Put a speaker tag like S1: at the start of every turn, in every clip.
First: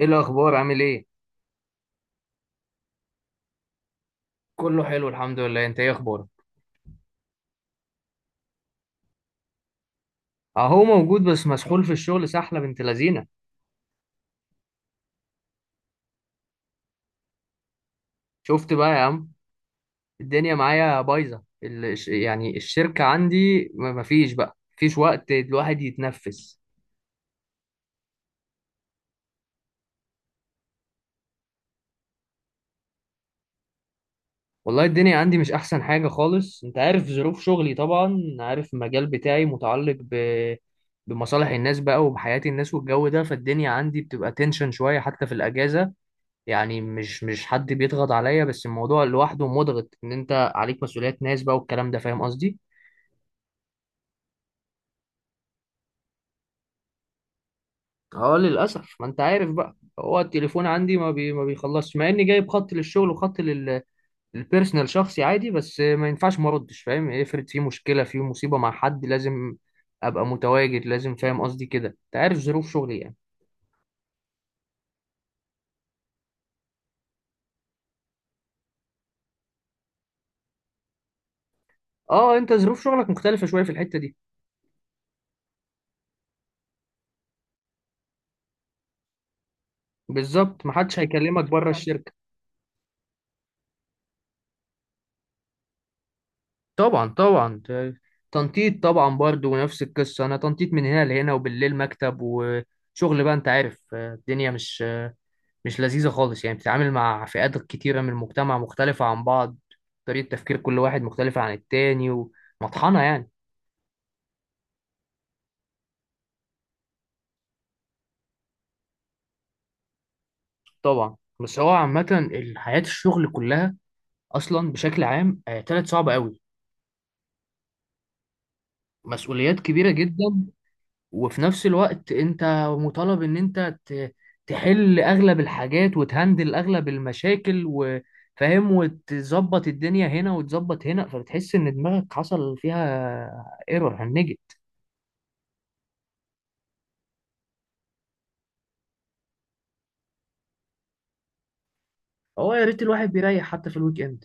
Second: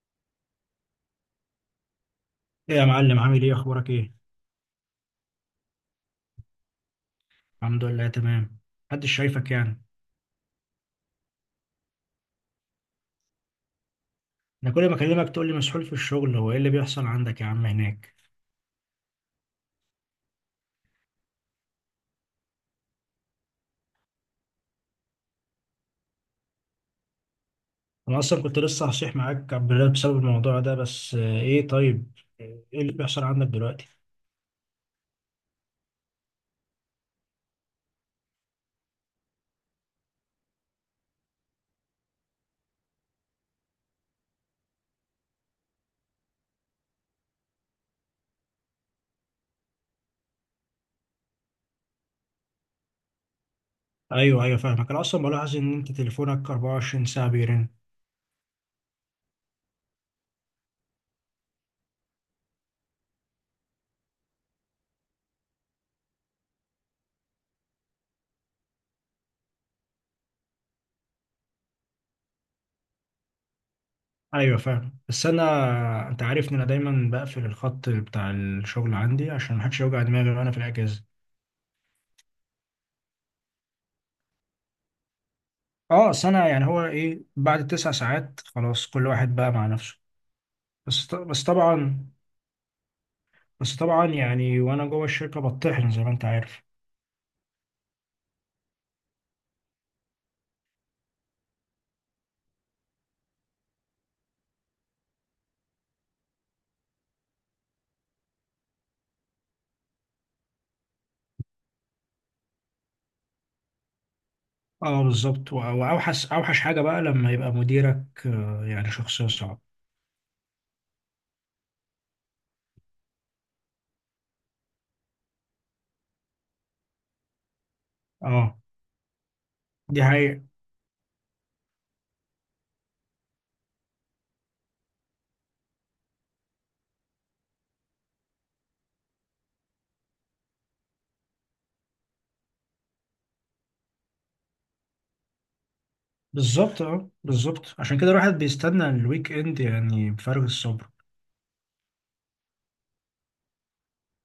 S1: ايه الاخبار؟ عامل ايه؟
S2: ايه يا معلم، عامل ايه؟ اخبارك ايه؟
S1: كله حلو الحمد لله. انت ايه اخبارك؟
S2: الحمد لله تمام. محدش شايفك
S1: اهو موجود بس مسحول في الشغل، سحله بنت لذينه.
S2: انا كل ما اكلمك تقول لي مسحول في الشغل، هو ايه اللي بيحصل عندك يا عم هناك؟
S1: شفت بقى يا عم؟ الدنيا معايا بايظه، يعني الشركه عندي ما فيش بقى، مفيش وقت الواحد يتنفس.
S2: انا اصلا كنت لسه هصيح معاك عبد الله بسبب الموضوع ده، بس ايه؟ طيب، ايه اللي بيحصل عندك دلوقتي؟
S1: والله الدنيا عندي مش احسن حاجه خالص، انت عارف ظروف شغلي، طبعا عارف المجال بتاعي متعلق بمصالح الناس بقى وبحياه الناس والجو ده، فالدنيا عندي بتبقى تنشن شويه حتى في الاجازه. يعني مش حد بيضغط عليا، بس الموضوع لوحده مضغط ان انت عليك مسؤوليات ناس بقى والكلام ده، فاهم قصدي؟
S2: ايوه، فاهمك. انا اصلا بلاحظ ان انت تليفونك 24 ساعه بيرن.
S1: اه للاسف، ما انت عارف بقى، هو التليفون عندي ما بيخلصش، مع اني جايب خط للشغل وخط لل للبيرسونال شخصي عادي، بس ما ينفعش ما اردش، فاهم؟ افرض في مشكله، في مصيبه مع حد، لازم ابقى متواجد، لازم، فاهم قصدي كده، انت عارف ظروف شغلي يعني.
S2: ايوه فاهم، بس انا انت عارف ان انا دايما بقفل الخط بتاع الشغل عندي عشان محدش يوجع دماغي وانا في الاجازه.
S1: اه انت ظروف شغلك مختلفه شويه في الحته دي.
S2: اه سنه، يعني هو ايه بعد 9 ساعات؟ خلاص، كل واحد بقى مع نفسه.
S1: بالظبط، ما حدش
S2: بس ط- بس
S1: هيكلمك بره
S2: طبعا
S1: الشركه.
S2: بس طبعا، يعني وانا جوه الشركه بطحن زي ما انت عارف.
S1: طبعا طبعا، تنطيط طبعا برضو، نفس القصة. أنا تنطيط من هنا لهنا، وبالليل مكتب وشغل بقى، أنت عارف. الدنيا مش لذيذة خالص، يعني بتتعامل مع فئات كتيرة من المجتمع مختلفة عن بعض، طريقة تفكير كل واحد مختلفة عن التاني، ومطحنة يعني.
S2: اه بالظبط، واوحش اوحش حاجه بقى لما يبقى مديرك، يعني شخصيه صعبه.
S1: طبعا. بس هو عامة حياة الشغل كلها أصلا بشكل عام طلعت صعبة أوي.
S2: اه
S1: مسؤوليات كبيرة
S2: دي حقيقة.
S1: جدا. وفي نفس الوقت انت مطالب ان انت تحل اغلب الحاجات، وتهندل اغلب المشاكل، وفاهم، وتظبط الدنيا هنا وتظبط هنا، فبتحس ان دماغك حصل فيها ايرور، هنجت.
S2: بالظبط، عشان كده الواحد بيستنى الويك اند يعني بفارغ الصبر.
S1: هو يا ريت الواحد بيريح حتى في الويك اند.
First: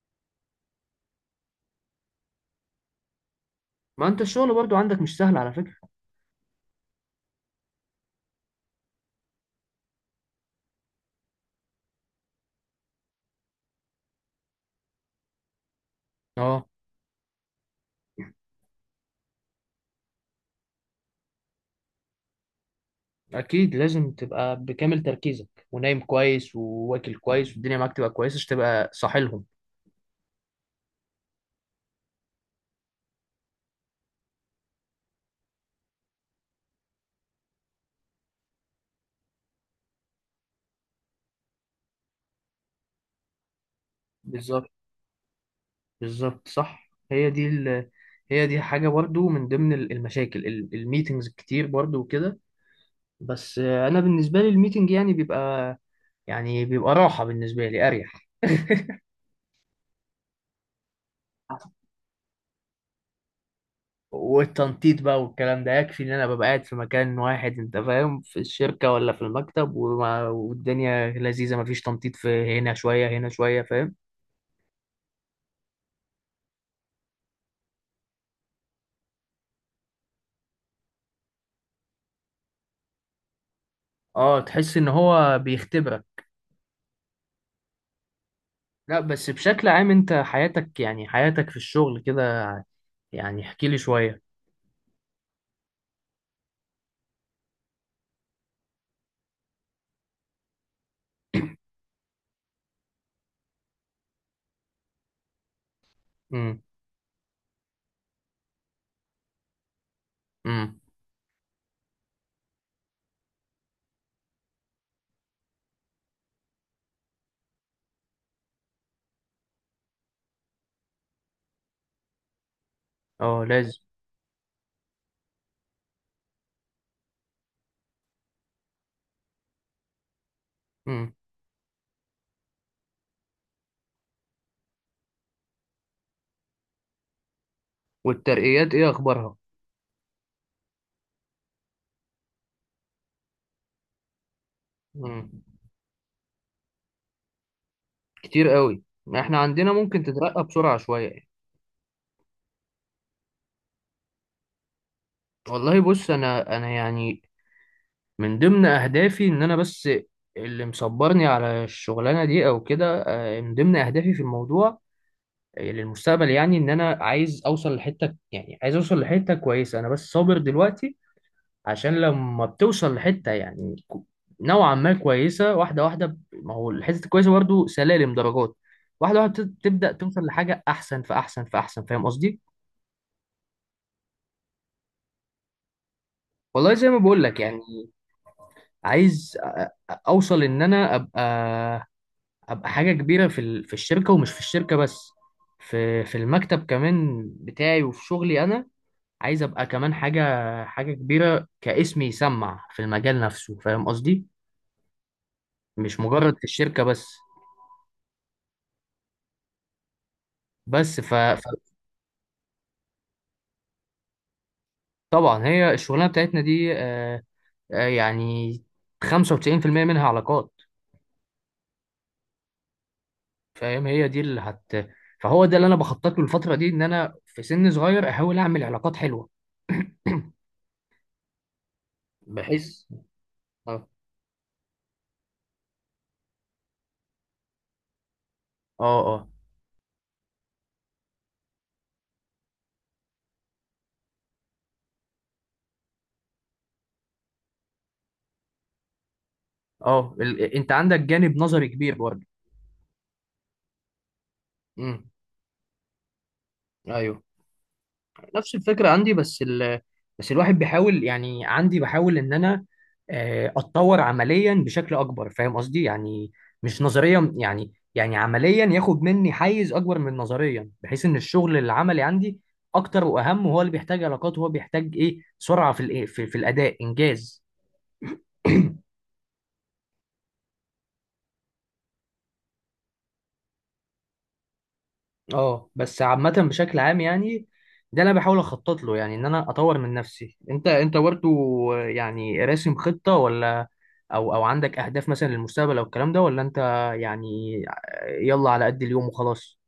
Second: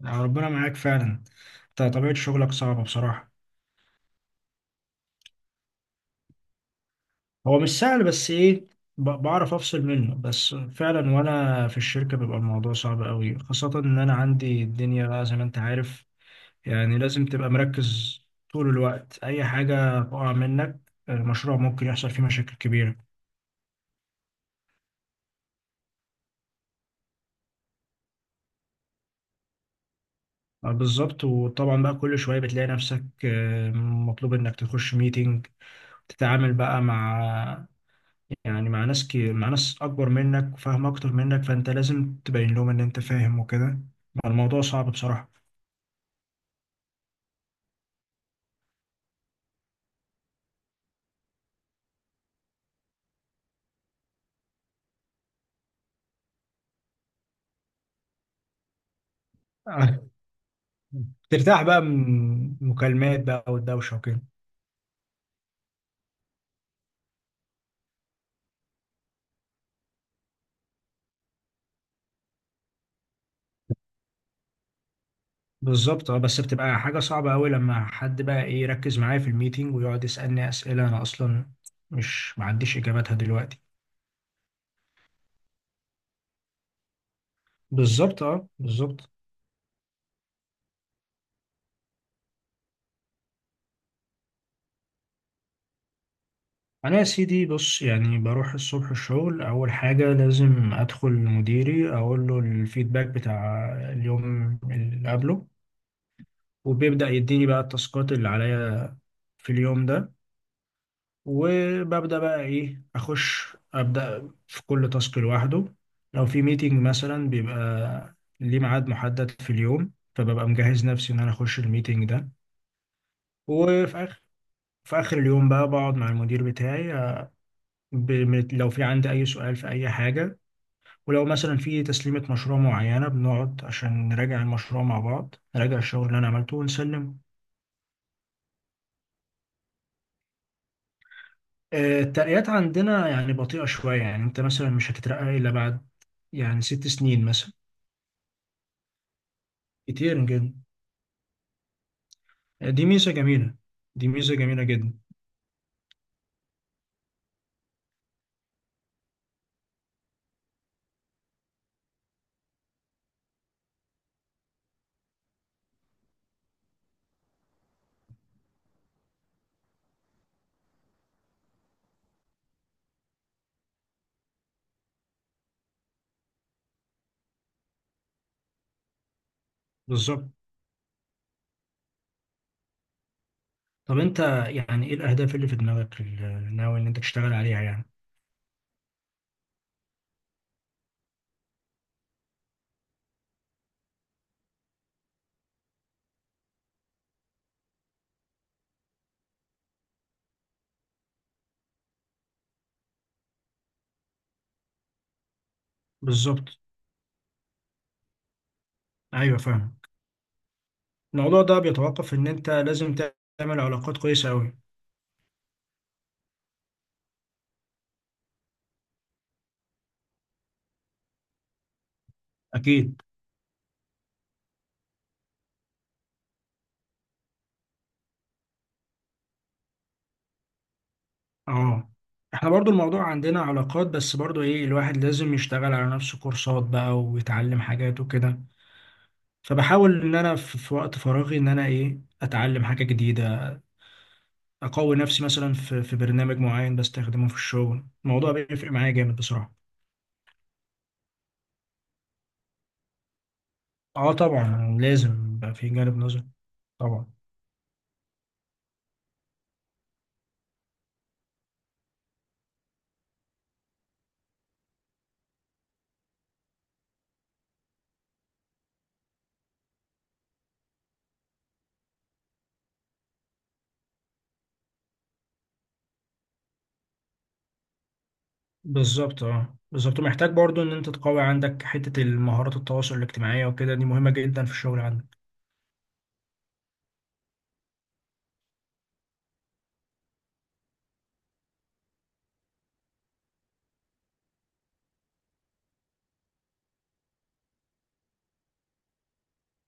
S2: يعني ربنا معاك فعلا، انت طبيعه شغلك صعبه بصراحه.
S1: ما انت الشغل برضو عندك مش سهل على فكرة.
S2: هو مش سهل، بس ايه، بعرف افصل منه، بس فعلا وانا في الشركه بيبقى الموضوع صعب قوي، خاصه ان انا عندي الدنيا بقى زي ما انت عارف.
S1: اه
S2: يعني لازم تبقى مركز طول الوقت، أي حاجة تقع منك المشروع ممكن يحصل فيه مشاكل كبيرة.
S1: اكيد، لازم تبقى بكامل تركيزك، ونايم كويس، وواكل كويس، والدنيا معاك تبقى كويسة، عشان تبقى صاحي لهم.
S2: بالظبط. وطبعا بقى كل شوية بتلاقي نفسك، مطلوب إنك تخش ميتينج، تتعامل بقى مع، يعني مع ناس مع ناس أكبر منك وفاهم أكتر منك، فأنت لازم تبين لهم إن أنت فاهم وكده. الموضوع
S1: بالظبط.
S2: صعب بصراحة.
S1: بالظبط صح، هي دي حاجة برضو من ضمن المشاكل، الميتينجز الكتير برضو وكده. بس أنا بالنسبة لي الميتينج يعني بيبقى، يعني بيبقى راحة بالنسبة لي، أريح.
S2: آه، ترتاح بقى من مكالمات بقى والدوشة وكده.
S1: والتنطيط بقى والكلام ده، يكفي إن أنا ببقى قاعد في مكان واحد، أنت فاهم، في الشركة ولا في المكتب، والدنيا لذيذة، مفيش تنطيط في هنا شوية هنا شوية، فاهم؟
S2: بالظبط، اه، بس بتبقى حاجة صعبة أوي لما حد بقى إيه يركز معايا في الميتنج ويقعد يسألني أسئلة أنا أصلا مش معنديش إجاباتها دلوقتي.
S1: اه تحس إن هو بيختبرك.
S2: بالظبط اه
S1: لا
S2: بالظبط
S1: بس بشكل عام، أنت حياتك، يعني حياتك في الشغل كده يعني، احكي لي شوية.
S2: أنا يا سيدي بص، يعني بروح الصبح الشغل، أول حاجة لازم أدخل لمديري أقول له الفيدباك بتاع اليوم اللي قبله، وبيبدأ يديني بقى التاسكات اللي عليا في اليوم ده.
S1: امم.
S2: وببدأ بقى إيه، أخش أبدأ في كل تاسك لوحده. لو في ميتنج مثلا بيبقى ليه ميعاد محدد في اليوم، فببقى مجهز نفسي إن أنا أخش الميتنج ده.
S1: اه لازم.
S2: وفي آخر في آخر اليوم بقى بقعد مع المدير بتاعي، لو في عندي أي سؤال في أي حاجة.
S1: امم.
S2: ولو مثلا في تسليمة مشروع معينة بنقعد عشان نراجع المشروع مع بعض، نراجع الشغل اللي أنا عملته ونسلمه.
S1: والترقيات ايه اخبارها؟
S2: الترقيات عندنا يعني بطيئة شوية، يعني أنت مثلا مش هتترقى
S1: امم.
S2: إلا بعد يعني 6 سنين مثلا.
S1: كتير قوي، ما احنا عندنا ممكن
S2: كتير
S1: تترقى
S2: جدا،
S1: بسرعة شوية يعني.
S2: دي ميزة جميلة، دي ميزة جميلة جدا.
S1: والله بص، انا يعني من ضمن اهدافي ان انا بس، اللي مصبرني على الشغلانة دي او كده، من ضمن اهدافي في الموضوع، للمستقبل يعني، ان انا عايز اوصل لحتة يعني عايز اوصل لحتة كويسة. انا بس صابر دلوقتي، عشان لما بتوصل لحتة يعني، نوعا ما كويسة، واحدة واحدة، ما هو الحتة الكويسة برضو سلالم درجات، واحدة واحدة تبدأ توصل
S2: بالظبط.
S1: لحاجة أحسن فأحسن فأحسن، فاهم قصدي؟
S2: طب انت يعني ايه الأهداف اللي في دماغك اللي
S1: والله
S2: ناوي ان
S1: زي ما
S2: انت
S1: بقول
S2: تشتغل
S1: لك يعني،
S2: عليها يعني؟
S1: عايز أوصل إن أنا أبقى حاجة كبيرة في في الشركة، ومش في الشركة بس، في المكتب كمان بتاعي وفي شغلي أنا. عايز أبقى كمان حاجة كبيرة، كاسم يسمع في المجال نفسه، فاهم قصدي؟ مش مجرد في
S2: بالظبط.
S1: الشركة بس.
S2: ايوه فاهم.
S1: بس ف...
S2: الموضوع ده بيتوقف ان انت لازم تعمل علاقات كويسة قوي.
S1: فطبعا هي الشغلانه بتاعتنا دي، يعني 95% منها علاقات،
S2: اكيد.
S1: فاهم، هي دي اللي هت، فهو ده اللي انا بخطط له الفتره دي، ان انا في سن صغير احاول اعمل علاقات حلوه
S2: اه احنا برضو
S1: بحيث.
S2: الموضوع عندنا علاقات،
S1: اه
S2: بس برضو ايه، الواحد لازم يشتغل على نفسه كورسات بقى ويتعلم حاجات وكده.
S1: اه اه
S2: فبحاول ان انا في وقت فراغي ان انا ايه، اتعلم حاجة جديدة، اقوي نفسي مثلا في برنامج معين بستخدمه في الشغل. الموضوع بيفرق معايا جامد بصراحة.
S1: اه، انت عندك جانب نظري كبير برضه.
S2: اه طبعا
S1: امم.
S2: لازم يبقى في جانب نظر. طبعا.
S1: ايوه، نفس الفكرة عندي بس بس الواحد بيحاول يعني، عندي بحاول ان انا اتطور عمليا بشكل اكبر، فاهم قصدي يعني، مش نظريا يعني عمليا ياخد مني حيز اكبر من نظريا، بحيث ان الشغل العملي عندي اكتر واهم، وهو اللي بيحتاج علاقات، وهو بيحتاج ايه سرعة في في الاداء، انجاز.
S2: بالظبط، محتاج برضو ان انت تقوي عندك حتة المهارات التواصل الاجتماعية وكده، دي مهمة جدا في الشغل عندك.
S1: اه بس عامة بشكل عام يعني، ده اللي انا بحاول اخطط له يعني، ان انا اطور من نفسي. انت برضه يعني راسم خطة، ولا او عندك اهداف مثلا للمستقبل او الكلام ده، ولا انت يعني يلا على قد اليوم وخلاص؟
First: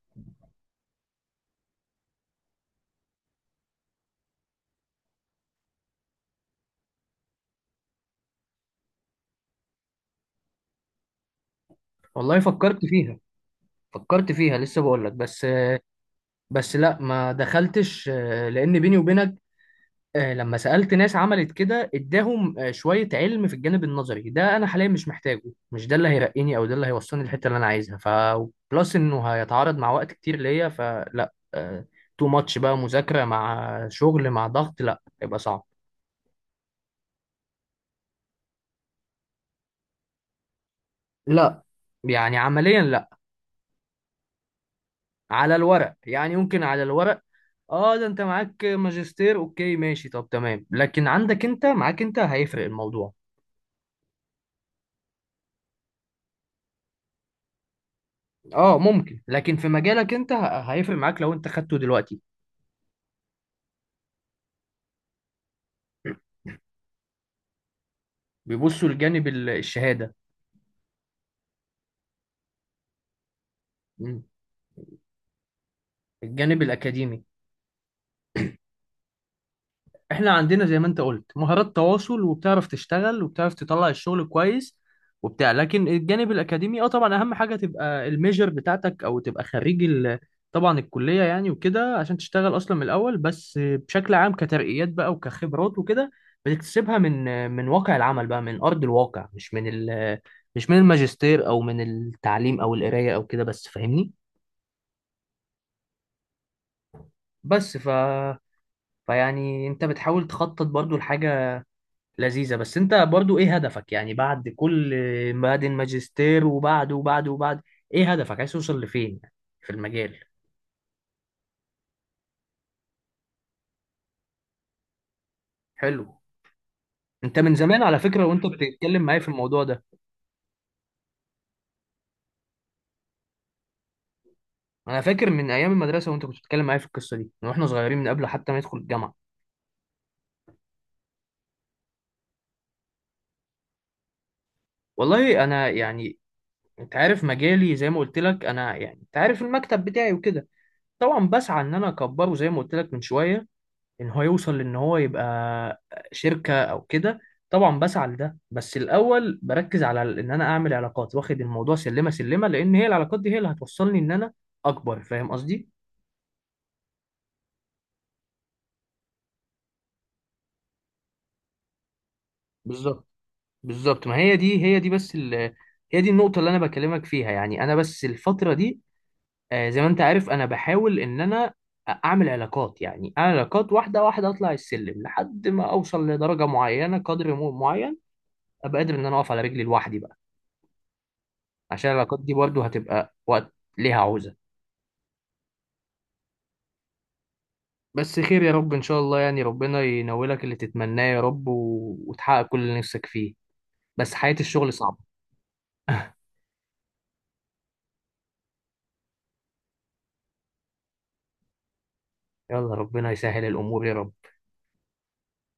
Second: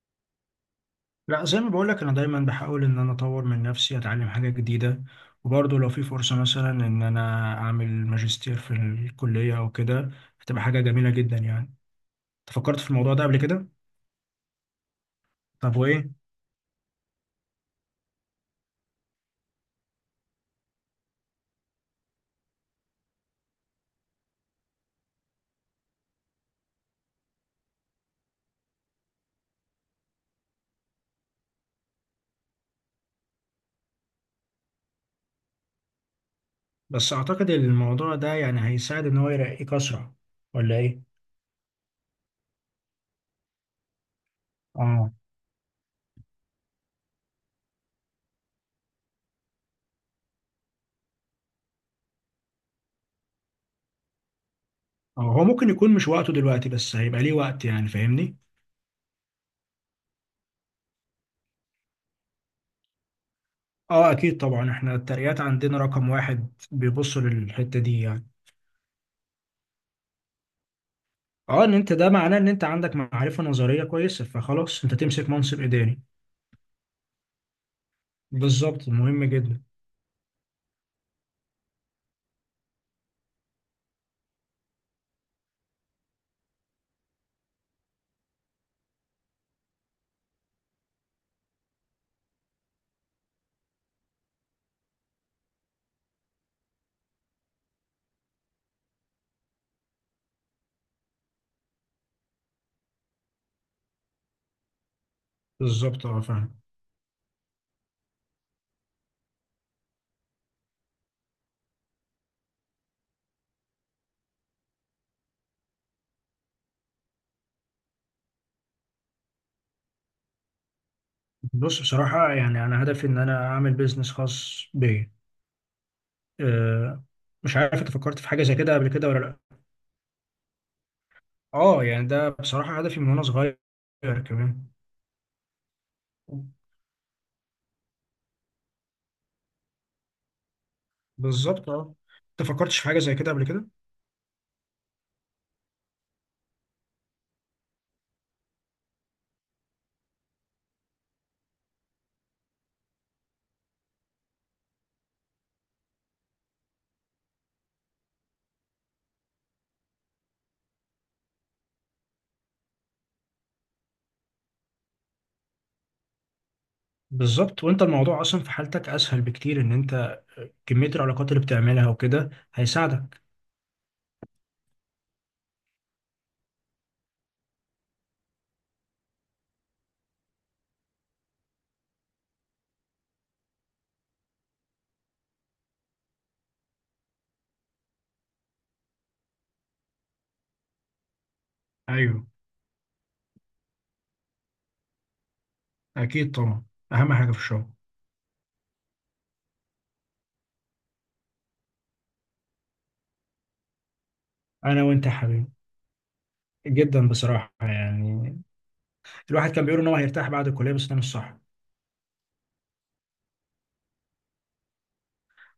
S2: لا زي ما بقولك، انا دايما بحاول ان انا اطور من نفسي اتعلم حاجة جديدة. وبرضو لو في فرصة مثلا ان انا اعمل ماجستير في الكلية او كده، هتبقى حاجة جميلة جدا يعني.
S1: والله
S2: تفكرت
S1: فكرت
S2: في الموضوع
S1: فيها.
S2: ده قبل كده؟
S1: لسه بقول لك بس،
S2: طب وايه؟
S1: لا ما دخلتش، لان بيني وبينك، لما سألت ناس عملت كده اداهم شوية علم في الجانب النظري ده، انا حاليا مش محتاجه. مش ده اللي هيرقيني، او ده اللي هيوصلني الحتة اللي انا عايزها، ف بلس انه هيتعارض مع وقت كتير ليا، فلا، تو ماتش بقى، مذاكرة مع شغل مع ضغط، لا هيبقى صعب.
S2: بس اعتقد الموضوع ده يعني هيساعد ان هو يرقيك اسرع، ولا ايه؟
S1: لا. يعني عمليا لا.
S2: اه
S1: على الورق يعني ممكن، على الورق اه، ده انت معاك ماجستير، اوكي ماشي، طب تمام، لكن عندك، انت معاك انت، هيفرق الموضوع.
S2: اه. هو ممكن يكون مش وقته دلوقتي، بس هيبقى ليه وقت يعني، فاهمني.
S1: اه ممكن، لكن في مجالك انت هيفرق معاك لو انت خدته دلوقتي.
S2: اه اكيد طبعا، احنا الترقيات عندنا رقم واحد بيبصوا للحتة دي يعني.
S1: بيبصوا لجانب الشهادة.
S2: اه، ان انت ده معناه ان انت عندك معرفة نظرية
S1: مم.
S2: كويسة، فخلاص انت تمسك منصب اداري.
S1: الجانب الأكاديمي.
S2: بالظبط، مهم جدا.
S1: احنا عندنا زي ما انت قلت مهارات تواصل، وبتعرف تشتغل، وبتعرف تطلع الشغل كويس وبتاع، لكن الجانب الأكاديمي اه طبعا أهم حاجة تبقى الميجر بتاعتك، أو تبقى خريج طبعا الكلية يعني وكده، عشان تشتغل أصلا من الأول. بس بشكل عام كترقيات بقى وكخبرات وكده، بتكتسبها من واقع العمل بقى، من أرض الواقع، مش من مش من الماجستير، أو من التعليم، أو القراية أو كده بس، فاهمني؟
S2: بالظبط، اه فاهم.
S1: بس ف فيعني انت بتحاول تخطط برضو لحاجة لذيذة، بس انت برضو ايه هدفك يعني، بعد كل، بعد الماجستير وبعده وبعده وبعد، ايه هدفك؟ عايز توصل لفين يعني، في المجال؟
S2: بص بصراحة يعني انا هدفي ان انا اعمل بيزنس خاص بيا.
S1: حلو.
S2: آه،
S1: انت من
S2: مش عارف
S1: زمان
S2: انت
S1: على
S2: فكرت
S1: فكرة
S2: في حاجة
S1: وانت
S2: زي كده قبل
S1: بتتكلم
S2: كده
S1: معايا في
S2: ولا؟
S1: الموضوع ده.
S2: اه يعني ده بصراحة هدفي من وانا صغير كمان.
S1: انا فاكر من ايام المدرسة وانت كنت بتتكلم معايا في القصة دي، من واحنا صغيرين، من قبل حتى ما ندخل الجامعة.
S2: بالظبط اه. انت فكرتش في حاجة زي كده قبل كده؟
S1: والله انا يعني، انت عارف مجالي زي ما قلت لك، انا يعني انت عارف المكتب بتاعي وكده، طبعا بسعى ان انا اكبره زي ما قلت لك من شوية، ان هو يوصل لان هو يبقى شركة او كده. طبعا بسعى لده، بس الاول بركز على ان انا اعمل علاقات، واخد الموضوع سلمة سلمة، لان هي العلاقات دي هي اللي هتوصلني ان انا اكبر، فاهم قصدي؟
S2: بالظبط. وانت الموضوع اصلا في حالتك اسهل بكتير، ان انت كمية العلاقات اللي بتعملها وكده
S1: بالظبط.
S2: هيساعدك.
S1: بالظبط ما هي دي بس هي دي النقطة اللي انا بكلمك فيها يعني. انا بس الفترة دي، زي ما انت عارف، انا بحاول ان انا اعمل علاقات واحدة واحدة، اطلع السلم لحد ما اوصل لدرجة معينة، قدر معين، ابقى قادر ان انا اقف على رجلي لوحدي بقى. عشان العلاقات
S2: ايوه
S1: دي برضه هتبقى وقت ليها عوزة.
S2: اكيد طبعا، اهم حاجة في الشغل.
S1: بس خير يا رب، إن شاء الله يعني، ربنا ينولك اللي تتمناه يا رب، وتحقق كل اللي نفسك فيه. بس حياة الشغل
S2: انا
S1: صعبة.
S2: وانت يا حبيبي، جدا بصراحة يعني. الواحد كان بيقول ان هو هيرتاح بعد الكلية، بس ده مش صح.
S1: يلا ربنا يسهل الأمور يا رب.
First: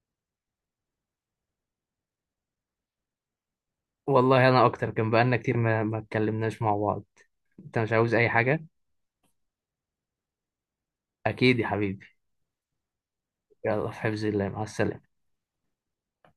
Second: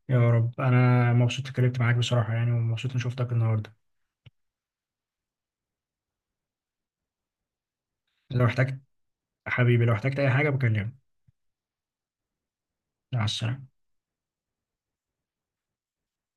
S2: يا رب. انا مبسوط اتكلمت معاك بصراحة يعني، ومبسوط اني شفتك النهاردة.
S1: والله أنا أكتر، كان بقالنا كتير ما اتكلمناش مع بعض. أنت مش عاوز أي
S2: لو
S1: حاجة؟
S2: احتجت، حبيبي لو احتجت اي حاجة بكلمك.
S1: أكيد يا حبيبي.
S2: مع السلامة.
S1: يلا في حفظ الله، مع السلامة.